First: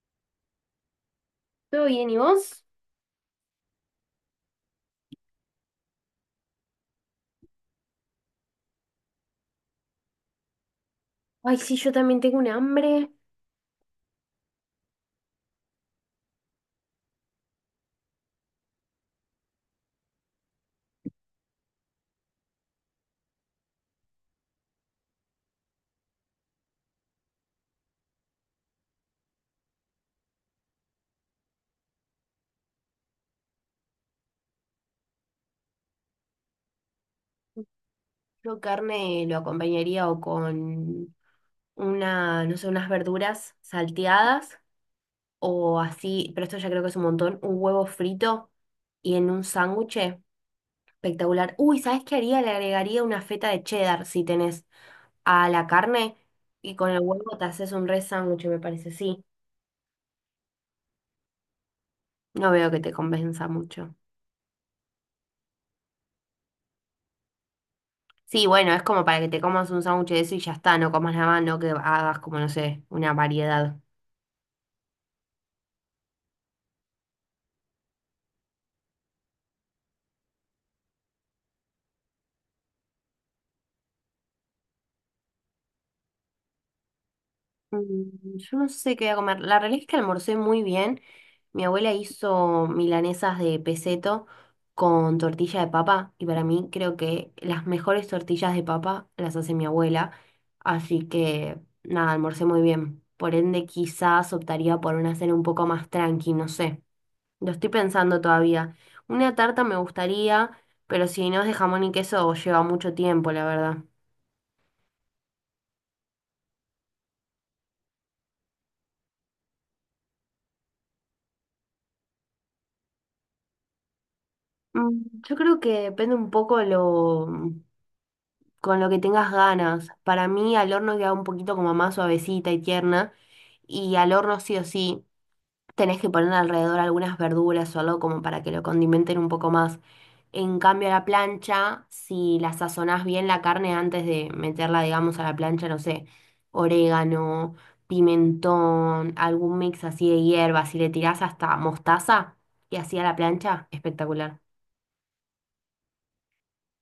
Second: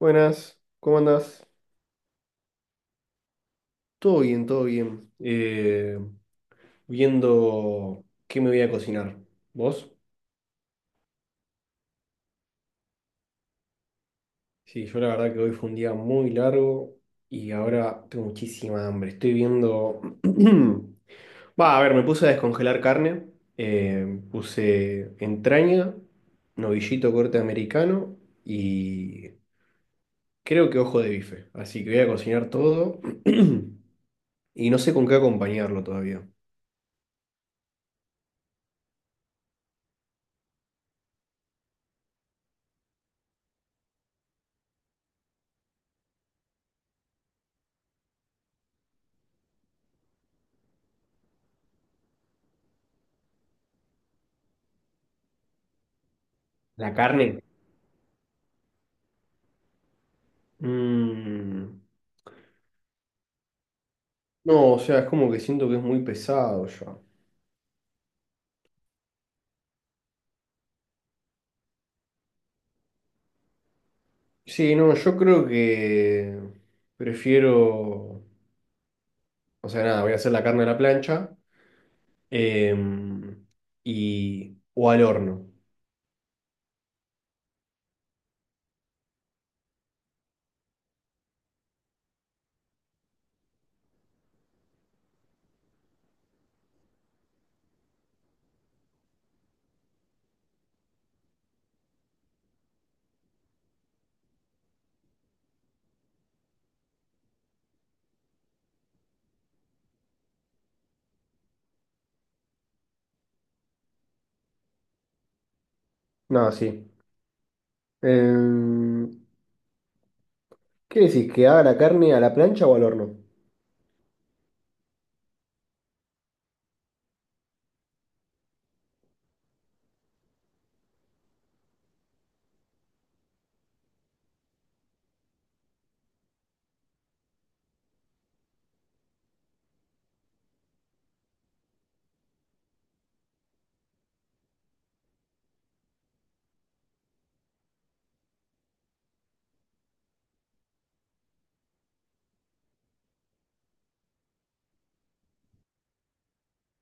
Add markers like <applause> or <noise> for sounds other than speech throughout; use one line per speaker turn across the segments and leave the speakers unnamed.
Buenas, ¿cómo andás?
¿Todo bien? ¿Y vos?
Todo bien, todo bien. Viendo qué me voy a cocinar. ¿Vos?
Ay, sí, yo también tengo un hambre.
Sí, yo la verdad que hoy fue un día muy largo y ahora tengo muchísima hambre. Estoy viendo... <clears throat> Va, a ver, me puse a descongelar carne. Puse entraña, novillito corte americano y creo que ojo de bife. Así que voy a cocinar todo <clears throat> y no sé con qué acompañarlo todavía.
Yo carne lo acompañaría o con una, no sé, unas verduras salteadas o así, pero esto ya creo que es un montón, un huevo frito y en un sándwich espectacular. Uy, ¿sabes qué haría? Le agregaría una feta de cheddar si tenés a la carne y con
La
el huevo
carne.
te haces un re sándwich, me parece, sí.
Mm.
No veo que te convenza mucho.
No, o sea, es como que siento que es muy pesado ya.
Sí, bueno, es como para que te comas un sándwich de eso y ya está, no comas nada más, no que hagas como, no sé, una variedad.
Sí, no, yo creo que prefiero, o sea, nada, voy a hacer la carne a la plancha em, y o al horno.
Mm, yo no sé qué voy a comer. La realidad es que almorcé muy bien. Mi abuela hizo milanesas de peseto con tortilla de papa y para mí creo que las mejores tortillas de papa las hace mi abuela. Así que nada, almorcé muy bien. Por ende, quizás optaría por una cena un poco más tranqui, no sé. Lo estoy pensando todavía. Una tarta me gustaría, pero si no es de jamón y queso, lleva mucho tiempo, la verdad.
No, sí. Em, ¿qué decís? ¿Que haga la carne a la plancha o al horno?
Mm, yo creo que depende un poco lo con lo que tengas ganas. Para mí al horno queda un poquito como más suavecita y tierna. Y al horno sí o sí tenés que poner alrededor algunas verduras o algo como para que lo condimenten un poco más. En cambio a la plancha, si la sazonás bien la carne antes de meterla, digamos, a la plancha, no sé, orégano, pimentón, algún mix así de hierbas, si le tirás hasta mostaza y así a la plancha, espectacular.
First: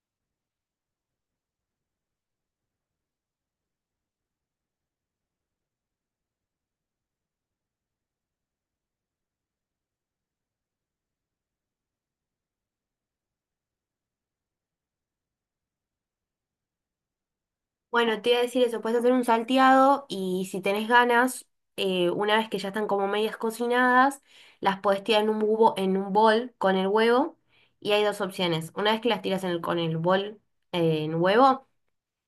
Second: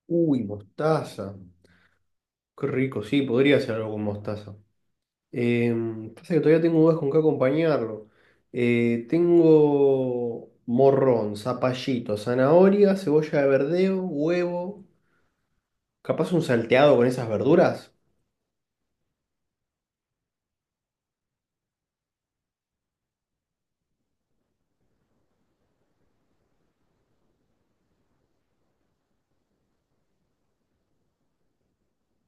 Uy, mostaza. Qué rico, sí, podría hacer algo con mostaza. Em, pasa que todavía tengo dudas con qué acompañarlo. Tengo morrón, zapallito, zanahoria, cebolla de verdeo, huevo. Capaz un salteado con esas verduras.
Bueno, te iba a decir eso, puedes hacer un salteado y si tenés ganas, una vez que ya están como medias cocinadas, las podés tirar en un bubo, en un bol con el huevo y hay dos opciones. Una vez que las tiras con el bol en huevo,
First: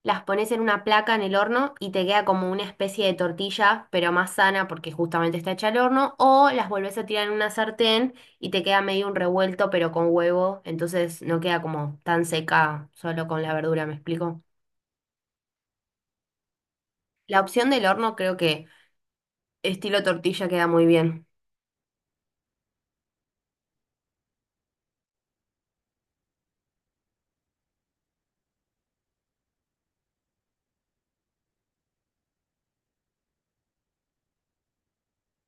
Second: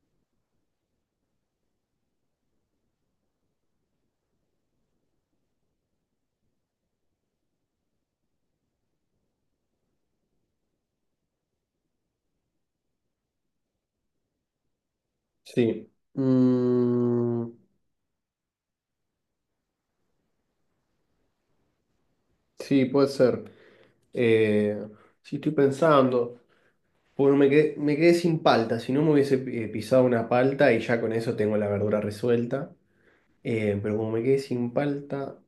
las pones en una placa en el horno y te queda como una especie de tortilla, pero más sana porque justamente está hecha al horno, o las volvés a tirar en una sartén y te queda medio un revuelto pero con huevo, entonces no queda como tan seca solo con la verdura, ¿me explico?
Sí.
La
Mm,
opción del horno creo que estilo tortilla queda muy bien.
sí, puede ser. Eh, sí, estoy pensando. Bueno, me quedé sin palta. Si no me hubiese pisado una palta y ya con eso tengo la verdura resuelta. Pero como me quedé sin palta.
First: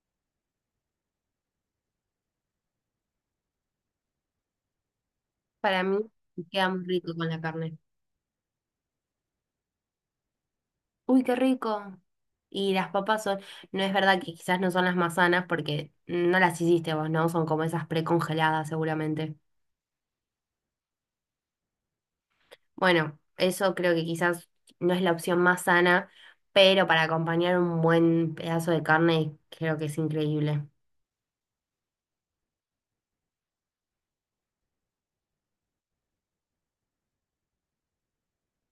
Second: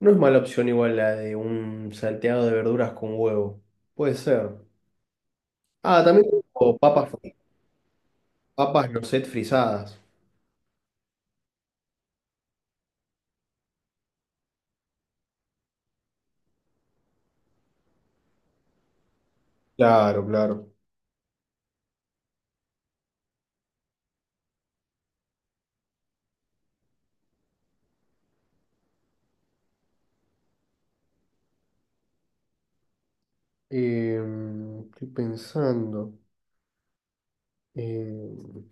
No es mala opción igual la de un salteado de verduras con huevo. Puede ser.
Para mí
Ah, también
queda
tengo
muy
papas,
rico con la carne.
papas noset frisadas.
Uy, qué rico. Y las papas son, no es verdad que quizás no son las más sanas porque no las hiciste vos, ¿no? Son como esas precongeladas seguramente.
Claro, claro.
Bueno, eso creo que quizás no es la opción más sana, pero para acompañar un buen pedazo de carne creo que es increíble.
Em, estoy pensando. Em,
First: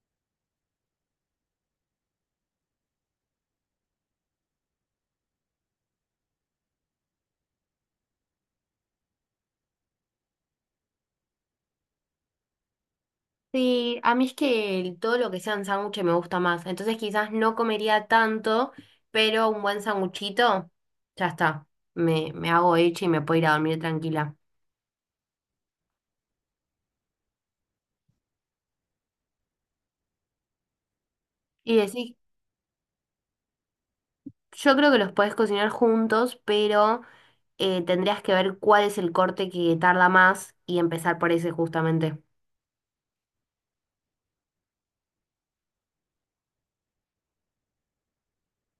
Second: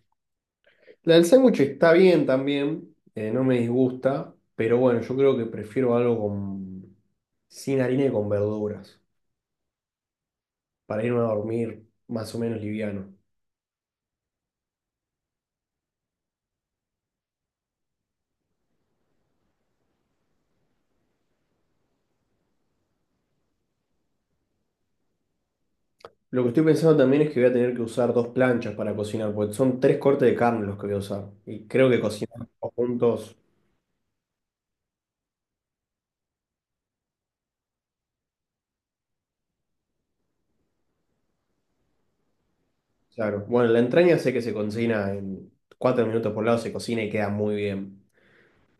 la del sándwich está bien también, no me disgusta, pero bueno, yo creo que prefiero algo con, sin harina y con verduras, para irme a dormir más o menos liviano.
Sí, a mí es que todo lo que sean sándwiches me gusta más. Entonces quizás no comería tanto, pero un buen sanguchito, ya está. Me hago hecha y me puedo ir a dormir tranquila.
Lo que estoy pensando también es que voy a tener que usar dos planchas para cocinar, porque son tres cortes de carne los que voy a usar. Y
Y
creo que
decís,
cocinar todos juntos,
yo creo que los podés cocinar juntos, pero tendrías que ver cuál es el corte que tarda más y empezar por ese justamente.
claro. Bueno, la entraña sé que se cocina en 4 minutos por lado, se cocina y queda muy bien.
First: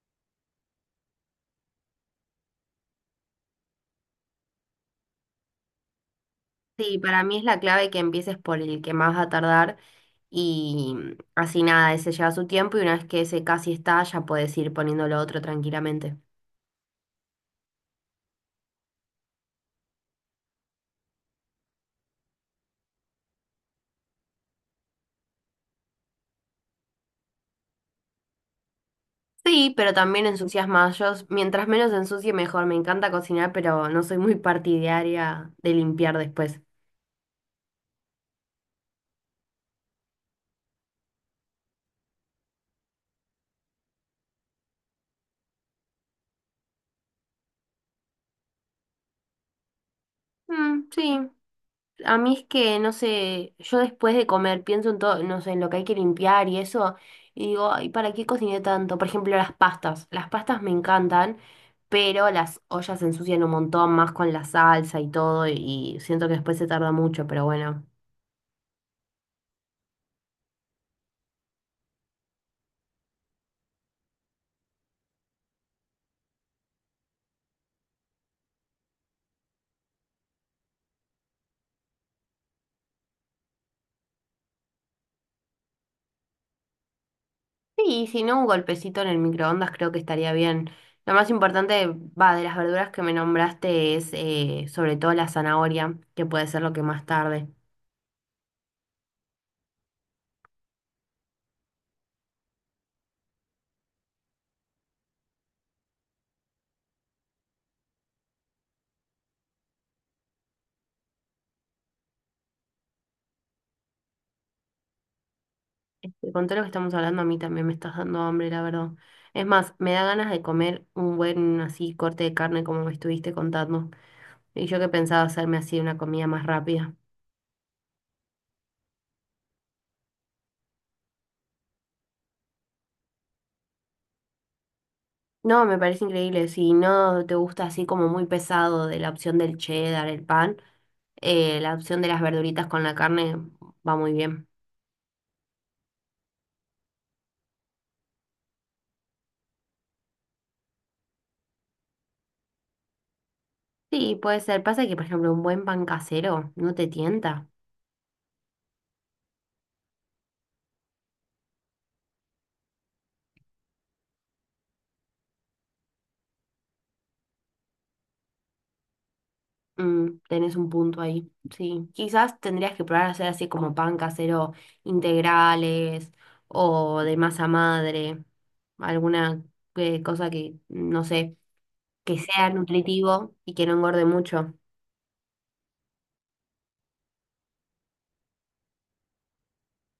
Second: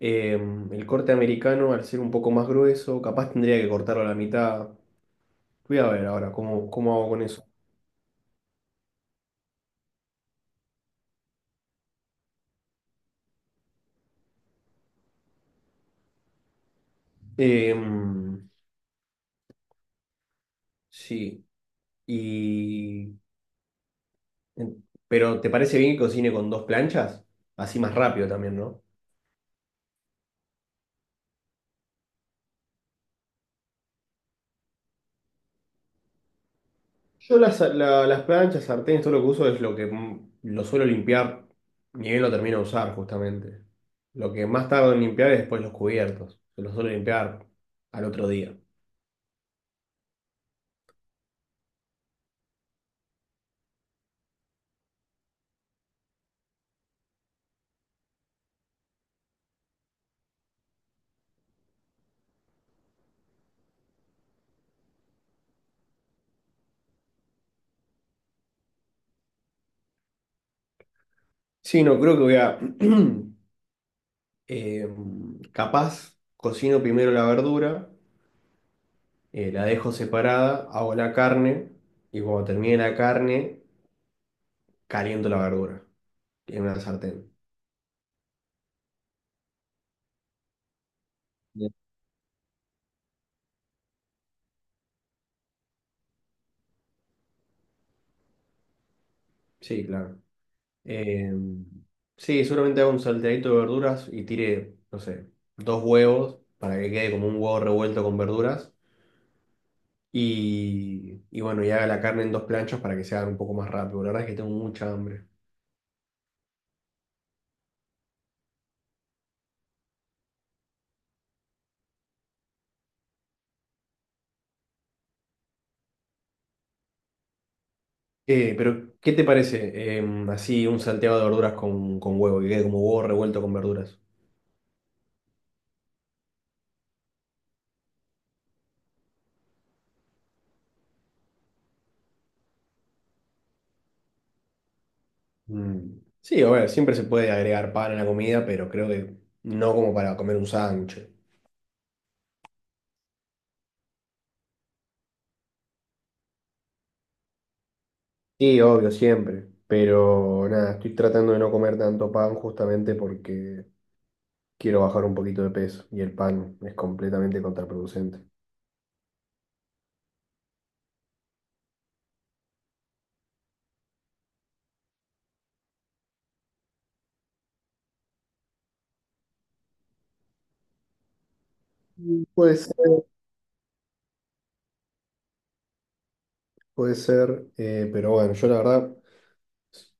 Eh, el corte americano, al ser un poco más grueso, capaz tendría que cortarlo a la mitad. Voy a ver ahora cómo
Sí,
hago
para
con
mí es
eso.
la clave que empieces por el que más va a tardar y así nada, ese lleva su tiempo y una vez que ese casi está, ya puedes ir poniendo lo otro tranquilamente.
Eh, sí. Y... pero ¿te parece bien que cocine con dos planchas? Así más rápido también, ¿no?
Sí, pero también ensucias más. Yo, mientras menos ensucie, mejor. Me encanta cocinar, pero no soy muy partidaria de limpiar después.
Yo las planchas, sartenes, todo lo que uso es lo que lo suelo limpiar, ni bien lo termino de usar, justamente. Lo que más tardo en limpiar es después los cubiertos. Que Los suelo limpiar al otro día.
Mm, sí. A mí es que, no sé, yo después de comer pienso en todo, no sé, en lo que hay que limpiar y eso, y digo, ay, ¿para qué cociné tanto? Por ejemplo, las pastas. Las pastas me encantan, pero las ollas se ensucian un montón más con la salsa y todo, y siento que después se tarda mucho, pero bueno.
Sí, no, creo que voy a... <clears throat> eh, capaz, cocino primero la verdura, la dejo separada, hago la carne y cuando termine la carne, caliento la verdura en una sartén.
Sí, y si no, un golpecito en el microondas creo que estaría bien. Lo más
Bien.
importante, va, de las verduras que me nombraste es sobre todo la zanahoria, que puede ser lo que más tarde.
Sí, claro. Eh, sí, seguramente haga un salteadito de verduras y tire, no sé, 2 huevos para que quede como un huevo revuelto con verduras. Y bueno, y haga la carne en dos planchas para que se haga un poco más rápido. La verdad es que tengo mucha hambre.
Este, con todo lo que estamos hablando, a mí también me estás dando hambre, la verdad. Es más, me da ganas de comer un buen así corte de carne como me estuviste contando. Y yo que pensaba hacerme así una comida más rápida.
Pero, ¿qué te parece? Así un salteado de verduras con huevo, que quede como huevo revuelto con verduras.
No, me parece increíble. Si no te gusta así como muy pesado de la opción del cheddar, el pan, la opción de las verduritas con la carne va muy bien.
Mm. Sí, a ver, siempre se puede agregar pan a la comida, pero creo que no como para comer un sándwich.
Sí, puede ser. Pasa que, por ejemplo, un buen pan casero no te tienta.
Sí, obvio, siempre. Pero nada, estoy tratando de no comer tanto pan justamente porque quiero bajar un poquito de peso y el pan es completamente contraproducente.
Mm, tenés un punto ahí. Sí. Quizás tendrías que probar a hacer así como pan casero integrales o de masa madre. Alguna cosa que, no sé, que
Mm.
sea
Puede ser,
nutritivo y que no engorde mucho.
puede ser, pero bueno, yo la verdad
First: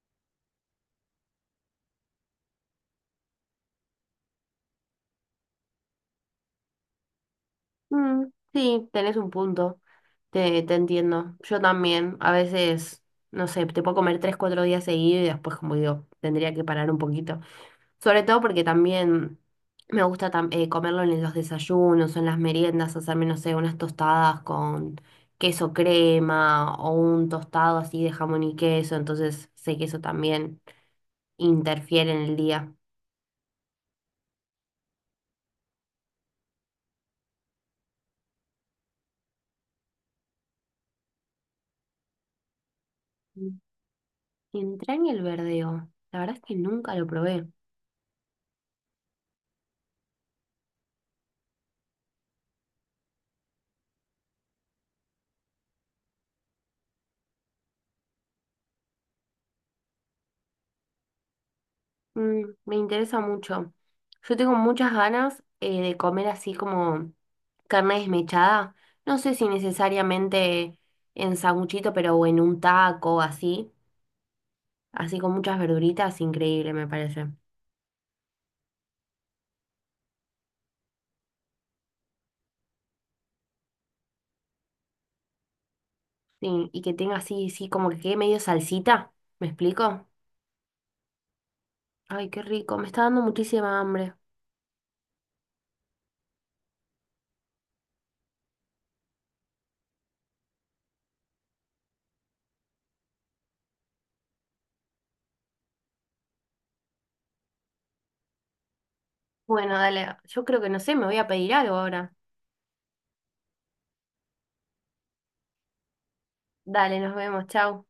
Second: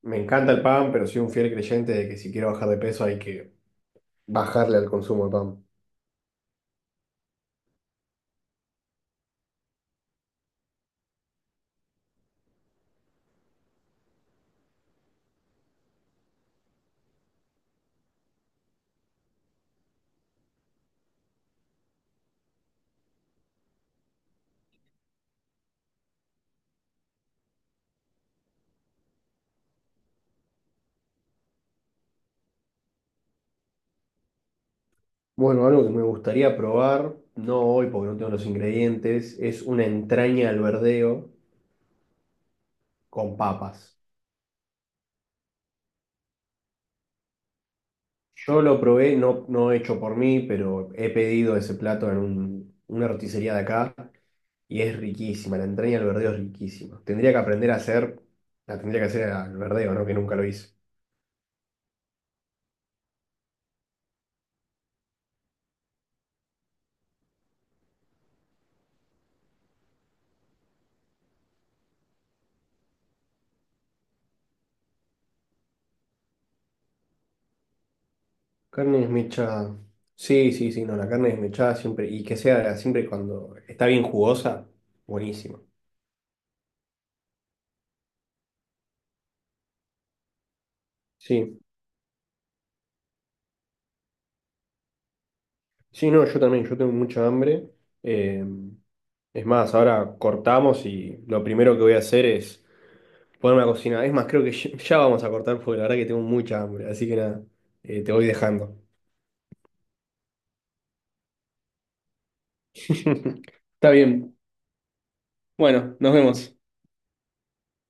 me encanta el pan, pero soy un fiel creyente de que si quiero bajar de peso hay que bajarle al consumo de pan.
Mm, sí, tenés un punto. Te entiendo. Yo también. A veces, no sé, te puedo comer tres, cuatro días seguidos y después, como digo, tendría que parar un poquito. Sobre todo porque también me gusta comerlo en los desayunos o en las meriendas, hacerme, no sé, unas tostadas con queso crema o un tostado así de jamón y queso, entonces sé que eso también interfiere en el día.
Bueno, algo que me gustaría probar, no hoy porque no tengo los ingredientes, es una entraña al verdeo con
Mm.
papas.
Entraña el verdeo, la verdad es que nunca lo probé.
Yo lo probé, no, no hecho por mí, pero he pedido ese plato en una roticería de acá y es riquísima, la entraña al verdeo es riquísima. Tendría que aprender a hacer, la tendría que hacer al verdeo, ¿no? Que nunca lo hice.
Mm, me interesa mucho. Yo tengo muchas ganas de comer así como carne desmechada, no sé si necesariamente en sanguchito, pero o en un taco así. Así con muchas verduritas, increíble me parece.
Carne desmechada. Sí, sí, sí, no, la carne desmechada siempre, y que sea siempre cuando está bien jugosa, buenísima.
Sí, y que tenga así, sí, como que quede medio salsita, ¿me explico?
Sí,
Ay, qué rico, me está dando muchísima hambre.
sí, no, yo también, yo tengo mucha hambre. Eh, es más, ahora cortamos y lo primero que voy a hacer es... ponerme a cocinar. Es más, creo que ya vamos a cortar porque la verdad que tengo mucha hambre. Así que nada, te voy dejando.
Bueno, dale, yo creo que no sé, me voy a pedir algo ahora.
<laughs> Está bien. Bueno, nos vemos.
Dale, nos vemos, chao.